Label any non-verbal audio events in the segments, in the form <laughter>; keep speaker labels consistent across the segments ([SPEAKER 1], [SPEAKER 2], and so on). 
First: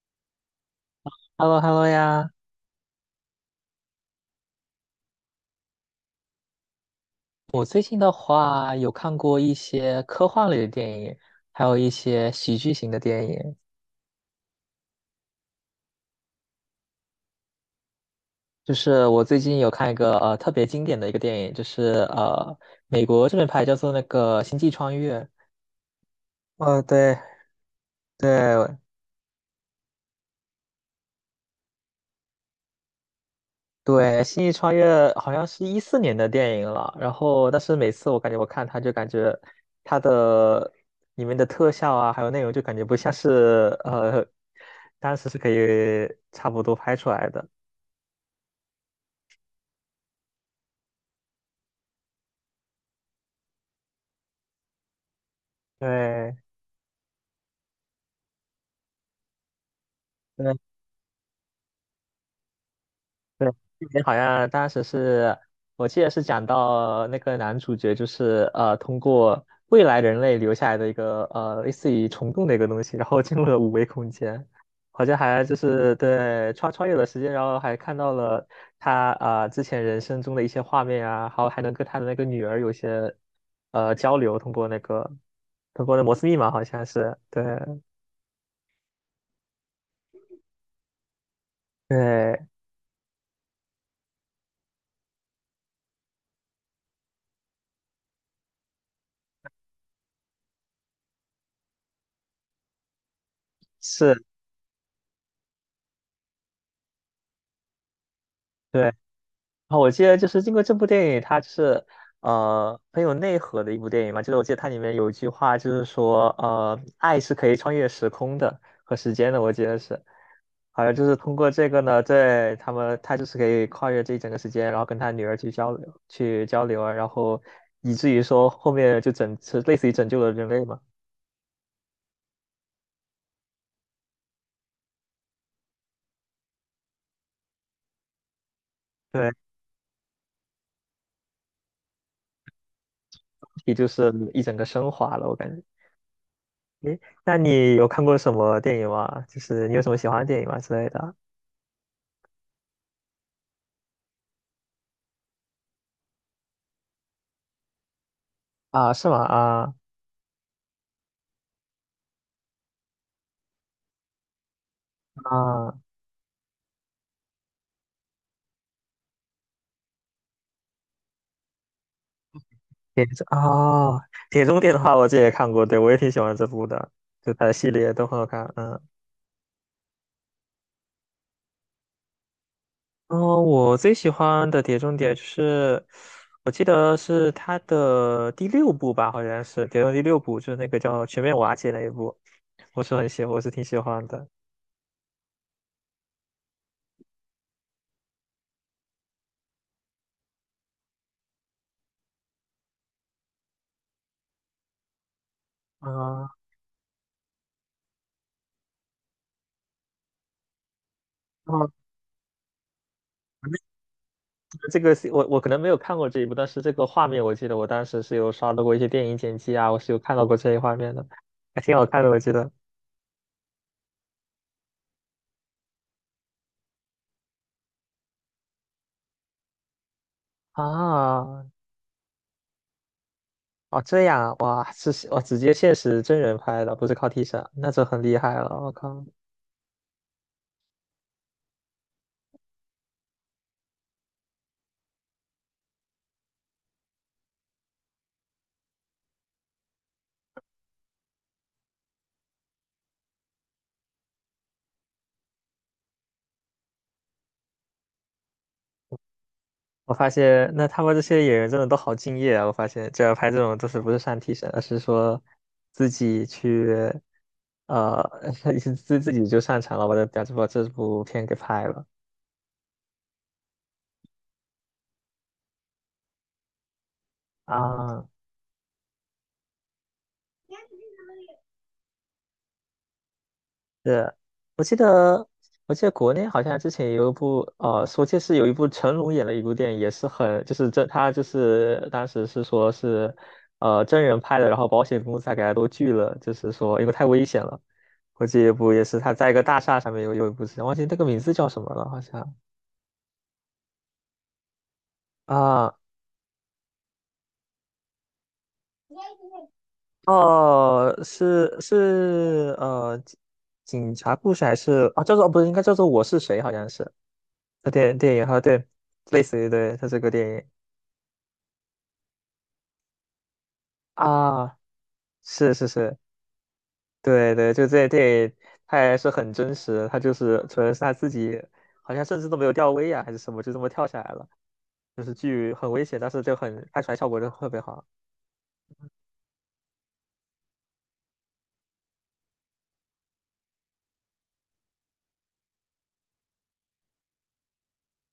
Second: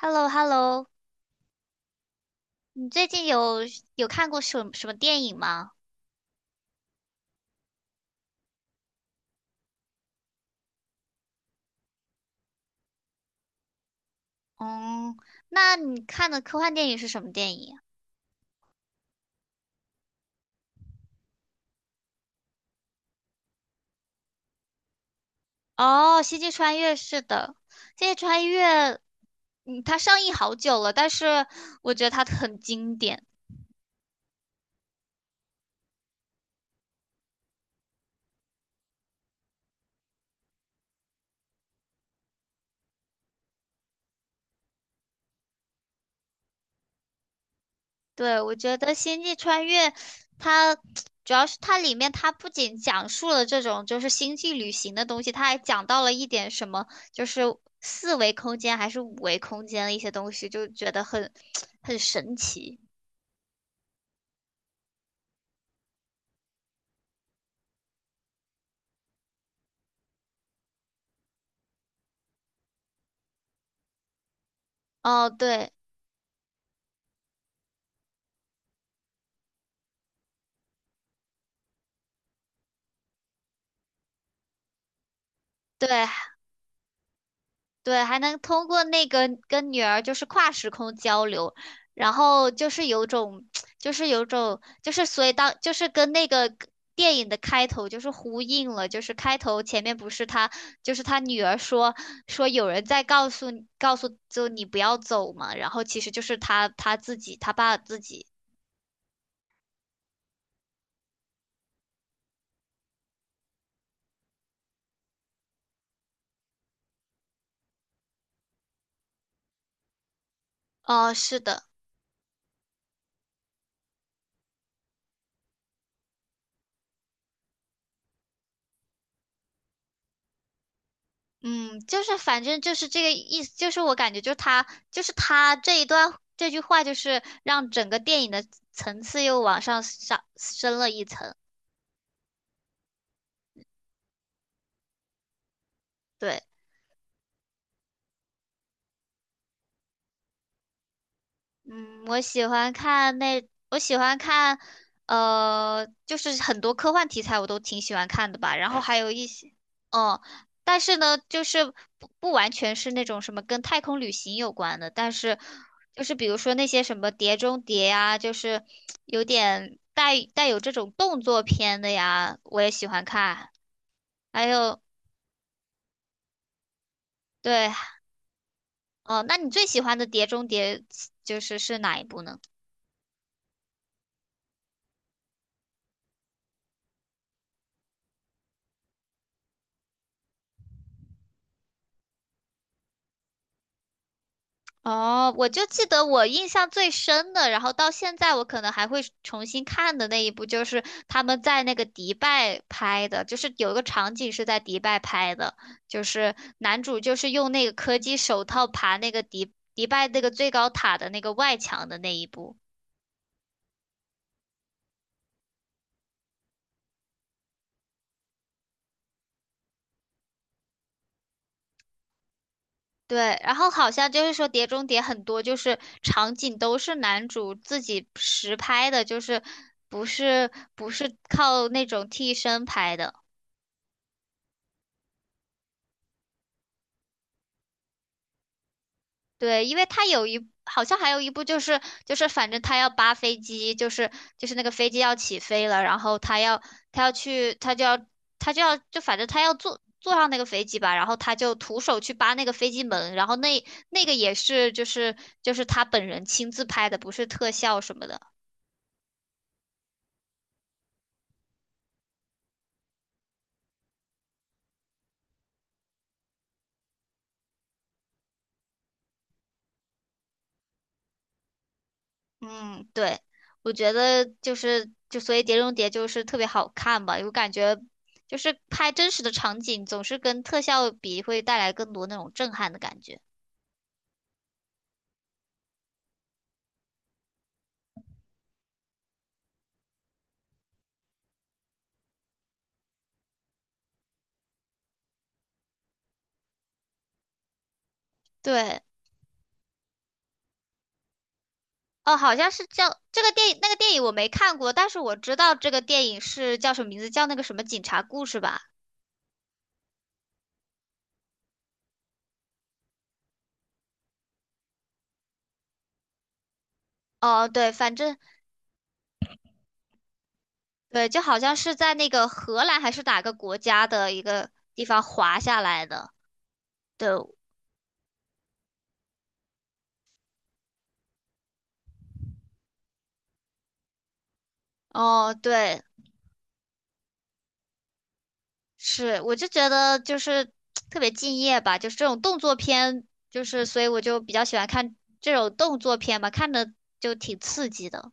[SPEAKER 1] h e l l o h e l l o。
[SPEAKER 2] h e l l o h e l l o 呀！
[SPEAKER 1] 你最近有看过什么电影吗？
[SPEAKER 2] 我最近的话有看过一些科幻类的电影，还有一些喜剧型的电影。
[SPEAKER 1] 嗯，那你看的科幻电影是什么电影？
[SPEAKER 2] 就是我最近有看一个特别经典的一个电影，就是美国这边拍叫做那个《星际穿越》。
[SPEAKER 1] 啊哦，《星际穿
[SPEAKER 2] 哦，
[SPEAKER 1] 越》
[SPEAKER 2] 对
[SPEAKER 1] 是的，《星际穿越》，
[SPEAKER 2] 对
[SPEAKER 1] 嗯，它上映好久了，但是我觉得它很经典。
[SPEAKER 2] 对，《星际穿越》好像是14年的电影了。然后，但是每次我感觉我看它就感觉它的里面的特效啊，还有内容就感觉不像是<laughs> 当时是可以差不多拍出来的。
[SPEAKER 1] 对，我觉得《星际穿越》它主要是它里面它不仅讲述了这种就是星际旅行的东西，它还讲到了一
[SPEAKER 2] 对，
[SPEAKER 1] 点什么，就是四维空间还是五维空间的一些东西，
[SPEAKER 2] 对
[SPEAKER 1] 就觉得很 <tsk> 很神奇。
[SPEAKER 2] 对，这边好像当时是，我记得是讲到那个男主角就是通过未来人类留下来的一个类似于虫洞的一个东西，然后进入了五维空间，好像
[SPEAKER 1] 哦，
[SPEAKER 2] 还就
[SPEAKER 1] 对
[SPEAKER 2] 是 <laughs> 对穿越了时间，然后还看到了他啊、之前人生中的一些画面啊，还有还能跟他的那个女儿有些交流，通过那
[SPEAKER 1] 对，
[SPEAKER 2] 摩斯密码好像是对
[SPEAKER 1] 对，还能通过那个跟女儿就是跨时空交流，然
[SPEAKER 2] 对
[SPEAKER 1] 后就是有种，<tsk> 就是有种，就是所以当就是跟那个电影的开头就是呼应了，就是开头前面不是他就是他女儿说有人在告诉你告诉
[SPEAKER 2] 是。
[SPEAKER 1] 就你不要走嘛，然后其实就是他自己他爸自己。
[SPEAKER 2] 对啊，我记得就是经过这部电影，它就是很有内核的一部电影嘛。就是我记得它里面有一句话，就是说爱是可以穿越时空的和时间的，我记得是，好像就
[SPEAKER 1] 哦，
[SPEAKER 2] 是通
[SPEAKER 1] 是
[SPEAKER 2] 过
[SPEAKER 1] 的。
[SPEAKER 2] 这个呢，对他们他就是可以跨越这一整个时间，然后跟他女儿去交流去交流啊，然后以至于说后面就是类似于拯救了人类嘛。
[SPEAKER 1] 嗯，就是反正就是这个意思，就是我感觉就是他，就是他这一段这句话，就是让整个电影的层次
[SPEAKER 2] 对，
[SPEAKER 1] 又往上上升了一层。
[SPEAKER 2] 也就是一整个升华了，我感觉。
[SPEAKER 1] 对。
[SPEAKER 2] 诶，那你有看过什么电影吗？就是你有什么喜欢的电影吗之类的？
[SPEAKER 1] 嗯，我喜欢看那，我喜欢看，就是很多科幻题材我都挺喜欢看的吧。然后
[SPEAKER 2] 啊，
[SPEAKER 1] 还
[SPEAKER 2] 是
[SPEAKER 1] 有
[SPEAKER 2] 吗？
[SPEAKER 1] 一些，
[SPEAKER 2] 啊。
[SPEAKER 1] 嗯，但是呢，就是不完全是那种什么跟太空旅行有关的，但是
[SPEAKER 2] 啊，
[SPEAKER 1] 就是比如说那些什么《碟中谍》呀，就是有点带有这种动作片的呀，我也喜欢
[SPEAKER 2] 铁中
[SPEAKER 1] 看。
[SPEAKER 2] 啊，铁
[SPEAKER 1] 还
[SPEAKER 2] 中谍的
[SPEAKER 1] 有，
[SPEAKER 2] 话，我这也看过，对，我也挺喜欢这部的，就它的
[SPEAKER 1] 对，
[SPEAKER 2] 系列都很好看。嗯，
[SPEAKER 1] 哦，那你最喜欢的《碟中谍》就是哪一部呢？
[SPEAKER 2] 哦，我最喜欢的铁中谍就是，我记得是它的第六部吧，好像是铁中谍第六部，就是那个叫全面瓦解那一部，我是挺喜欢的。
[SPEAKER 1] 哦，我就记得我印象最深的，然后到现在我可能还会重新看的那一部，就是他们在那个迪拜拍的，就是有一个场景是在迪拜拍的，
[SPEAKER 2] 啊、
[SPEAKER 1] 就
[SPEAKER 2] 哦，
[SPEAKER 1] 是男主就是用那个科技手套爬那个迪拜那个最高塔的那个外墙的那一部。
[SPEAKER 2] 那个这个是我可能没有看过这一部，但是这个画面我记得我当时是有刷到过一些电影剪辑啊，我是有看到过这一画面的，还挺好看的，我记得。
[SPEAKER 1] 对，然后好像就是说《碟中谍》很多就是场景都是男主自己实拍的，就是不是
[SPEAKER 2] 啊，
[SPEAKER 1] 靠那种替身拍的。
[SPEAKER 2] 哦，这样啊，哇，是我直接现实真人拍的，不是靠替身，那就很厉害了。我靠，
[SPEAKER 1] 对，因为他有一，好像还有一部就是就是反正他要扒飞机，就是就是那个飞机要起飞了，然后他要他要去，他就要他就要就反正他要坐上那个飞机吧，然后他就徒手去扒那个飞机门，然后那那个也是就是就是他本人亲自拍的，不是特效什么的。
[SPEAKER 2] 我发现那他们这些演员真的都好敬业啊！我发现这要拍这种就是不是上替身，而是说自己去，呃，<laughs> 自己就上场了，把这部片给拍了
[SPEAKER 1] 嗯，对，我觉得就是就所以《碟中谍》就是特别好看吧，我感觉。
[SPEAKER 2] 啊。
[SPEAKER 1] 就是拍真实的场景，总是跟特效比，会带来更多那种震撼的感觉。
[SPEAKER 2] 是，我记得，我记得国内好像之前有一部，说这是有一部成龙演了一部电影，也是很，就是这他就是当时是说是，真人拍的，然后保险公司还给他都拒了，就是说因为太危险了。我记得一部
[SPEAKER 1] 对，
[SPEAKER 2] 也是他在一个大厦上面有一部戏，忘记那个名字叫什么了，好
[SPEAKER 1] 哦，
[SPEAKER 2] 像
[SPEAKER 1] 好像是叫这个电影，那个电影我没看过，但是我知道这
[SPEAKER 2] 啊，
[SPEAKER 1] 个电影是叫什么名字，叫那个什么警察故事吧？
[SPEAKER 2] 哦，是是警察故事还是啊，叫做不是应该叫做我是谁，好像是。
[SPEAKER 1] 哦，对，反
[SPEAKER 2] 电
[SPEAKER 1] 正
[SPEAKER 2] 影哈，对，类似于对，他这个电影。
[SPEAKER 1] 对，就好像是在那个荷兰还是哪个国家的一个
[SPEAKER 2] 啊，
[SPEAKER 1] 地方滑
[SPEAKER 2] 是
[SPEAKER 1] 下
[SPEAKER 2] 是
[SPEAKER 1] 来
[SPEAKER 2] 是，
[SPEAKER 1] 的。对，
[SPEAKER 2] 对对，就这，他也是很真实，他就是纯是他自己，好像甚至都没有吊威亚还是什么，就这么跳下来了，就是
[SPEAKER 1] 哦，
[SPEAKER 2] 剧很
[SPEAKER 1] 对，
[SPEAKER 2] 危险，但是就很拍出来效果就特别好
[SPEAKER 1] 是，我就觉得就是特别敬业吧，就是这种动作片，就是所以我就比较喜欢看这种动作片吧，看着就挺刺激的。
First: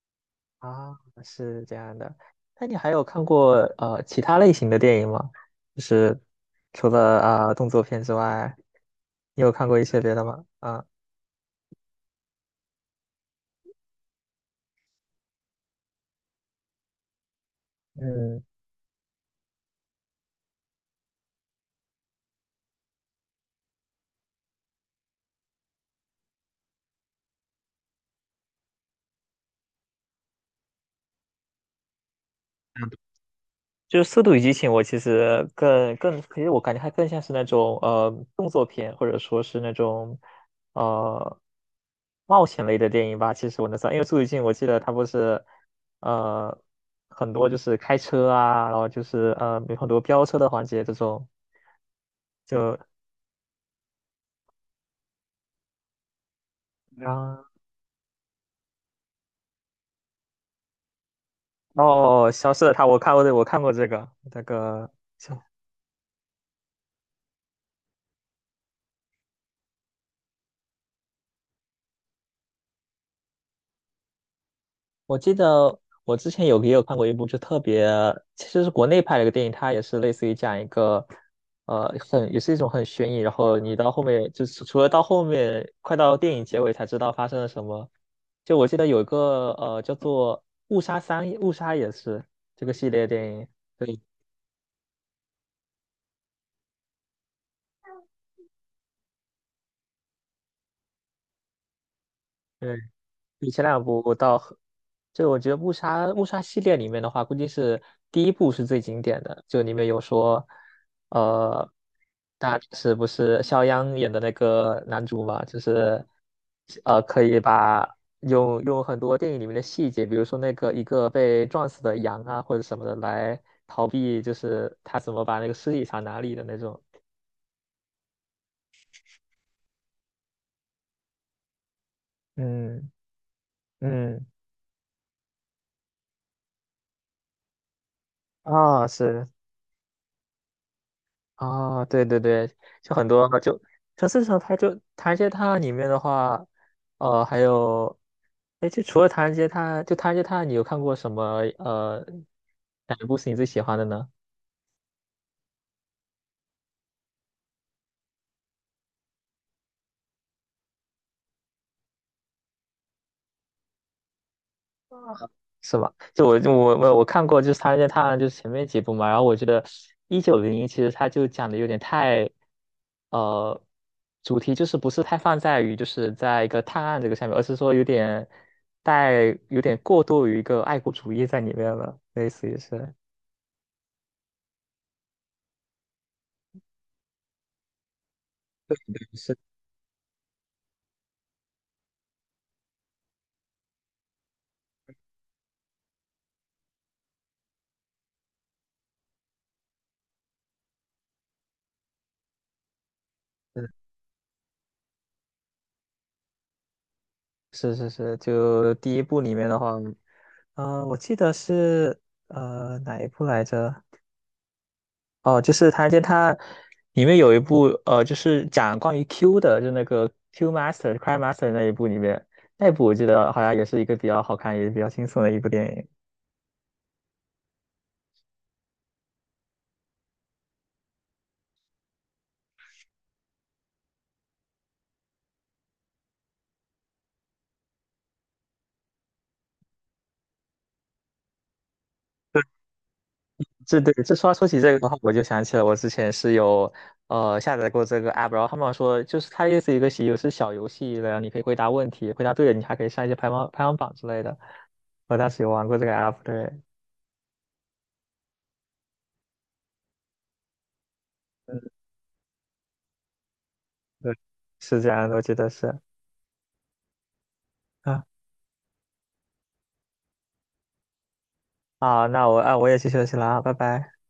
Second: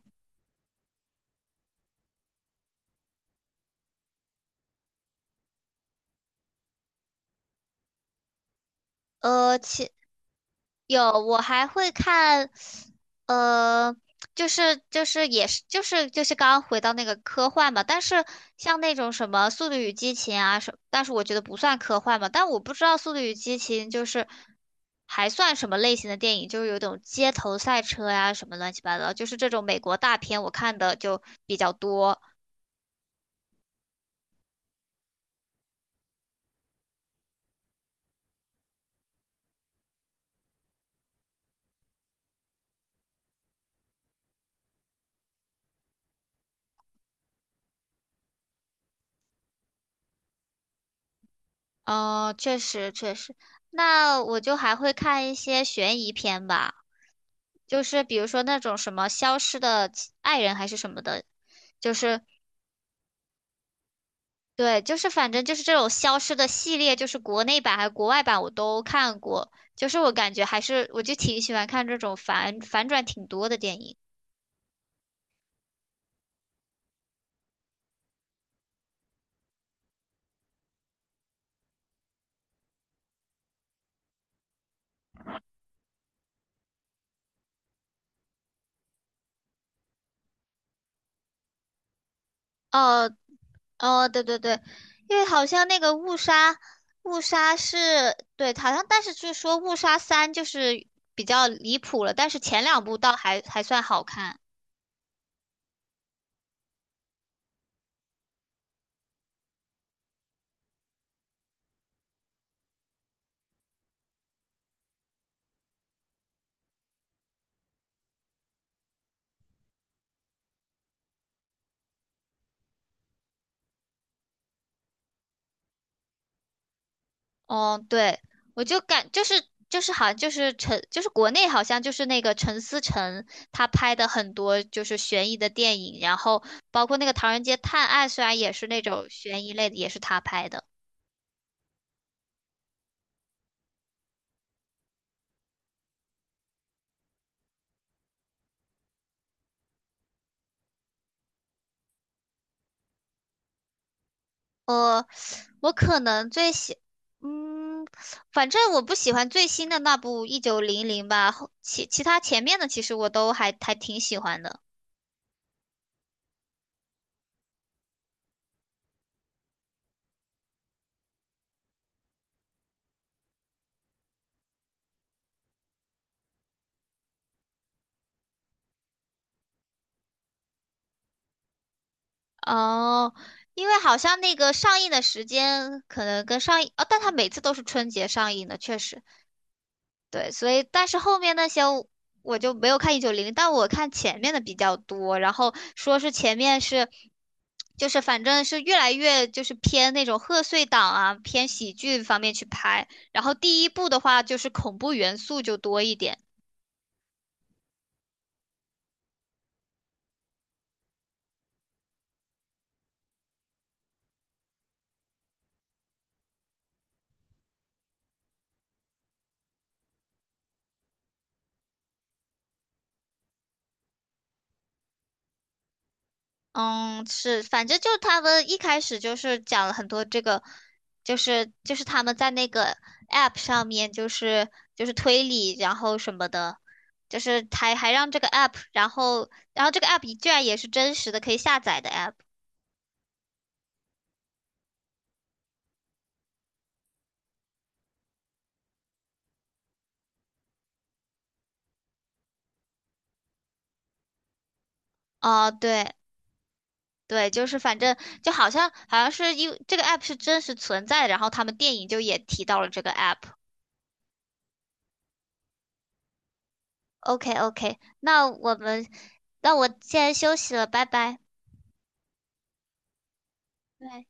[SPEAKER 2] 啊，是这样的。那你还有看过其他类型的电影吗？就是除了啊、动作片之外，你有
[SPEAKER 1] 呃，
[SPEAKER 2] 看过一
[SPEAKER 1] 其
[SPEAKER 2] 些别的吗？啊，
[SPEAKER 1] 有，我还会看，呃，就是就是也是就是就是刚刚回到那个科幻嘛，但是
[SPEAKER 2] 嗯。
[SPEAKER 1] 像那种什么《速度与激情》啊什，但是我觉得不算科幻嘛，但我不知道《速度与激情》就是还算什么类型的电影，就是有种街头赛车呀什么乱七八糟，就是这种美国大片我看的就比较多。
[SPEAKER 2] 就是《速度与激情》，我其实更，其实我感觉它更像是那种动作片，或者说是那种呃冒险类的电影吧。其实我能算，因为《速度与激情》，我记得它不是呃很多就是开车啊，然后就是有很多飙车的环节这种，
[SPEAKER 1] 哦，确
[SPEAKER 2] 就
[SPEAKER 1] 实确实，那我就还会看一些悬疑片吧。
[SPEAKER 2] 然
[SPEAKER 1] 就是比如说那种什么消失的亲爱人还是什么的，就是
[SPEAKER 2] 后哦消失的他，我看过这个那
[SPEAKER 1] 对，
[SPEAKER 2] 个
[SPEAKER 1] 就是反正就是这种消失的系列，就是国内版还是国外版我都看过，就是我感觉还是我就挺喜欢看这种反转挺多的电影。
[SPEAKER 2] 我记得我之前有也有看过一部，就特别其实是国内拍的一个电影，它也是类似于讲一个，很也是一种很悬疑，然后你到后面就是除了到后面快到电影结尾才知道发生了什么。就我记得有一个叫做《误杀三》，《误杀》也是这个系列
[SPEAKER 1] 哦
[SPEAKER 2] 电影，对，
[SPEAKER 1] 哦，对对对，因为好像那个误杀，误杀是对，好像但是就是说误杀三就是比较离谱了，但是前两部倒还
[SPEAKER 2] 比前
[SPEAKER 1] 还算
[SPEAKER 2] 两
[SPEAKER 1] 好
[SPEAKER 2] 部到
[SPEAKER 1] 看。
[SPEAKER 2] 很，就我觉得误杀》《误杀》系列里面的话，估计是第一部是最经典的，就里面有说，呃，是不是肖央演的那个男主嘛，就是可以把用很多电影里面的细节，比如说那个一个被撞死的羊啊或者什么的来逃避，就是他怎么把那个尸体藏哪里的那种。
[SPEAKER 1] 哦，对，我就感就是就是好像就是陈就是国内好像就是那个陈思
[SPEAKER 2] 嗯
[SPEAKER 1] 诚他拍的
[SPEAKER 2] 嗯，
[SPEAKER 1] 很多就是悬疑的电影，然后包括那个《唐人街探案》，虽然也是那
[SPEAKER 2] 啊、
[SPEAKER 1] 种
[SPEAKER 2] 是。
[SPEAKER 1] 悬疑类的，也是他拍的。
[SPEAKER 2] 啊、对对对，就很多就至少它就唐人街探案里面的话，还有哎，就除了唐人街探案，就唐人街探案，你有看过什么哪一部是你最喜欢的呢？
[SPEAKER 1] 呃，我可能最喜，嗯，反正我不喜欢最新的那部《一九零零》吧，后其他前面的其实我都还挺喜欢的。
[SPEAKER 2] 是吧？就我看过，就是《唐人街探案》就是前面几部嘛，然后我觉得1901其实它就讲的有点太，呃，主题就是不是太放在于就是在一个探案这个上面，而是说有点带有点过度于一个爱国主义在里面了，类似于是
[SPEAKER 1] 哦，因为好像那个上映的时间可能跟上映，哦，但它每次都是春节上映的，确实，
[SPEAKER 2] 是
[SPEAKER 1] 对，所以但是后面那些我就没有看一九零零，但我看前面的比较多，然后说是前面是，就是反正是越来越就是偏那种贺岁档啊，偏喜剧方面去拍，然后第一部
[SPEAKER 2] <laughs>
[SPEAKER 1] 的话就是恐怖元素就多一点。
[SPEAKER 2] 是是是，就第一部里面的话，嗯，我记得是哪一部来着？哦，就是它，就它里面有一部，就是讲关于 Q 的，就那个 Q Master、Cry Master 那一部里面，那一部我记得好像也是一个比较好看，也比较轻松的一部电影。
[SPEAKER 1] 嗯，是，反正就他们一开始就是讲了很多这个，就是他们在那个 app 上面，就是推理，然后什么的，就是还让这个 app,然后这个 app 居然也是真实的可以下载的 app。
[SPEAKER 2] 这对，这说起这个的话，我就想起了我之前是有下载过这个 app，然后他们说就是它也是一个有是小游戏的，然后你可以回答问题，回答对了你还可以上一些排行榜之类的。我当时有
[SPEAKER 1] 哦，
[SPEAKER 2] 玩过这个
[SPEAKER 1] 对
[SPEAKER 2] app，对，
[SPEAKER 1] 对，就是反正就好像是因为这个 app 是真实存在的，然后他们
[SPEAKER 2] 嗯，
[SPEAKER 1] 电影就也提到了这个 app。
[SPEAKER 2] 对，是这样的，我记得是。
[SPEAKER 1] OK OK,
[SPEAKER 2] 啊，
[SPEAKER 1] 那我们那我现在休息了，拜拜。
[SPEAKER 2] 好，那我啊我也去休息了啊，拜拜。
[SPEAKER 1] 对。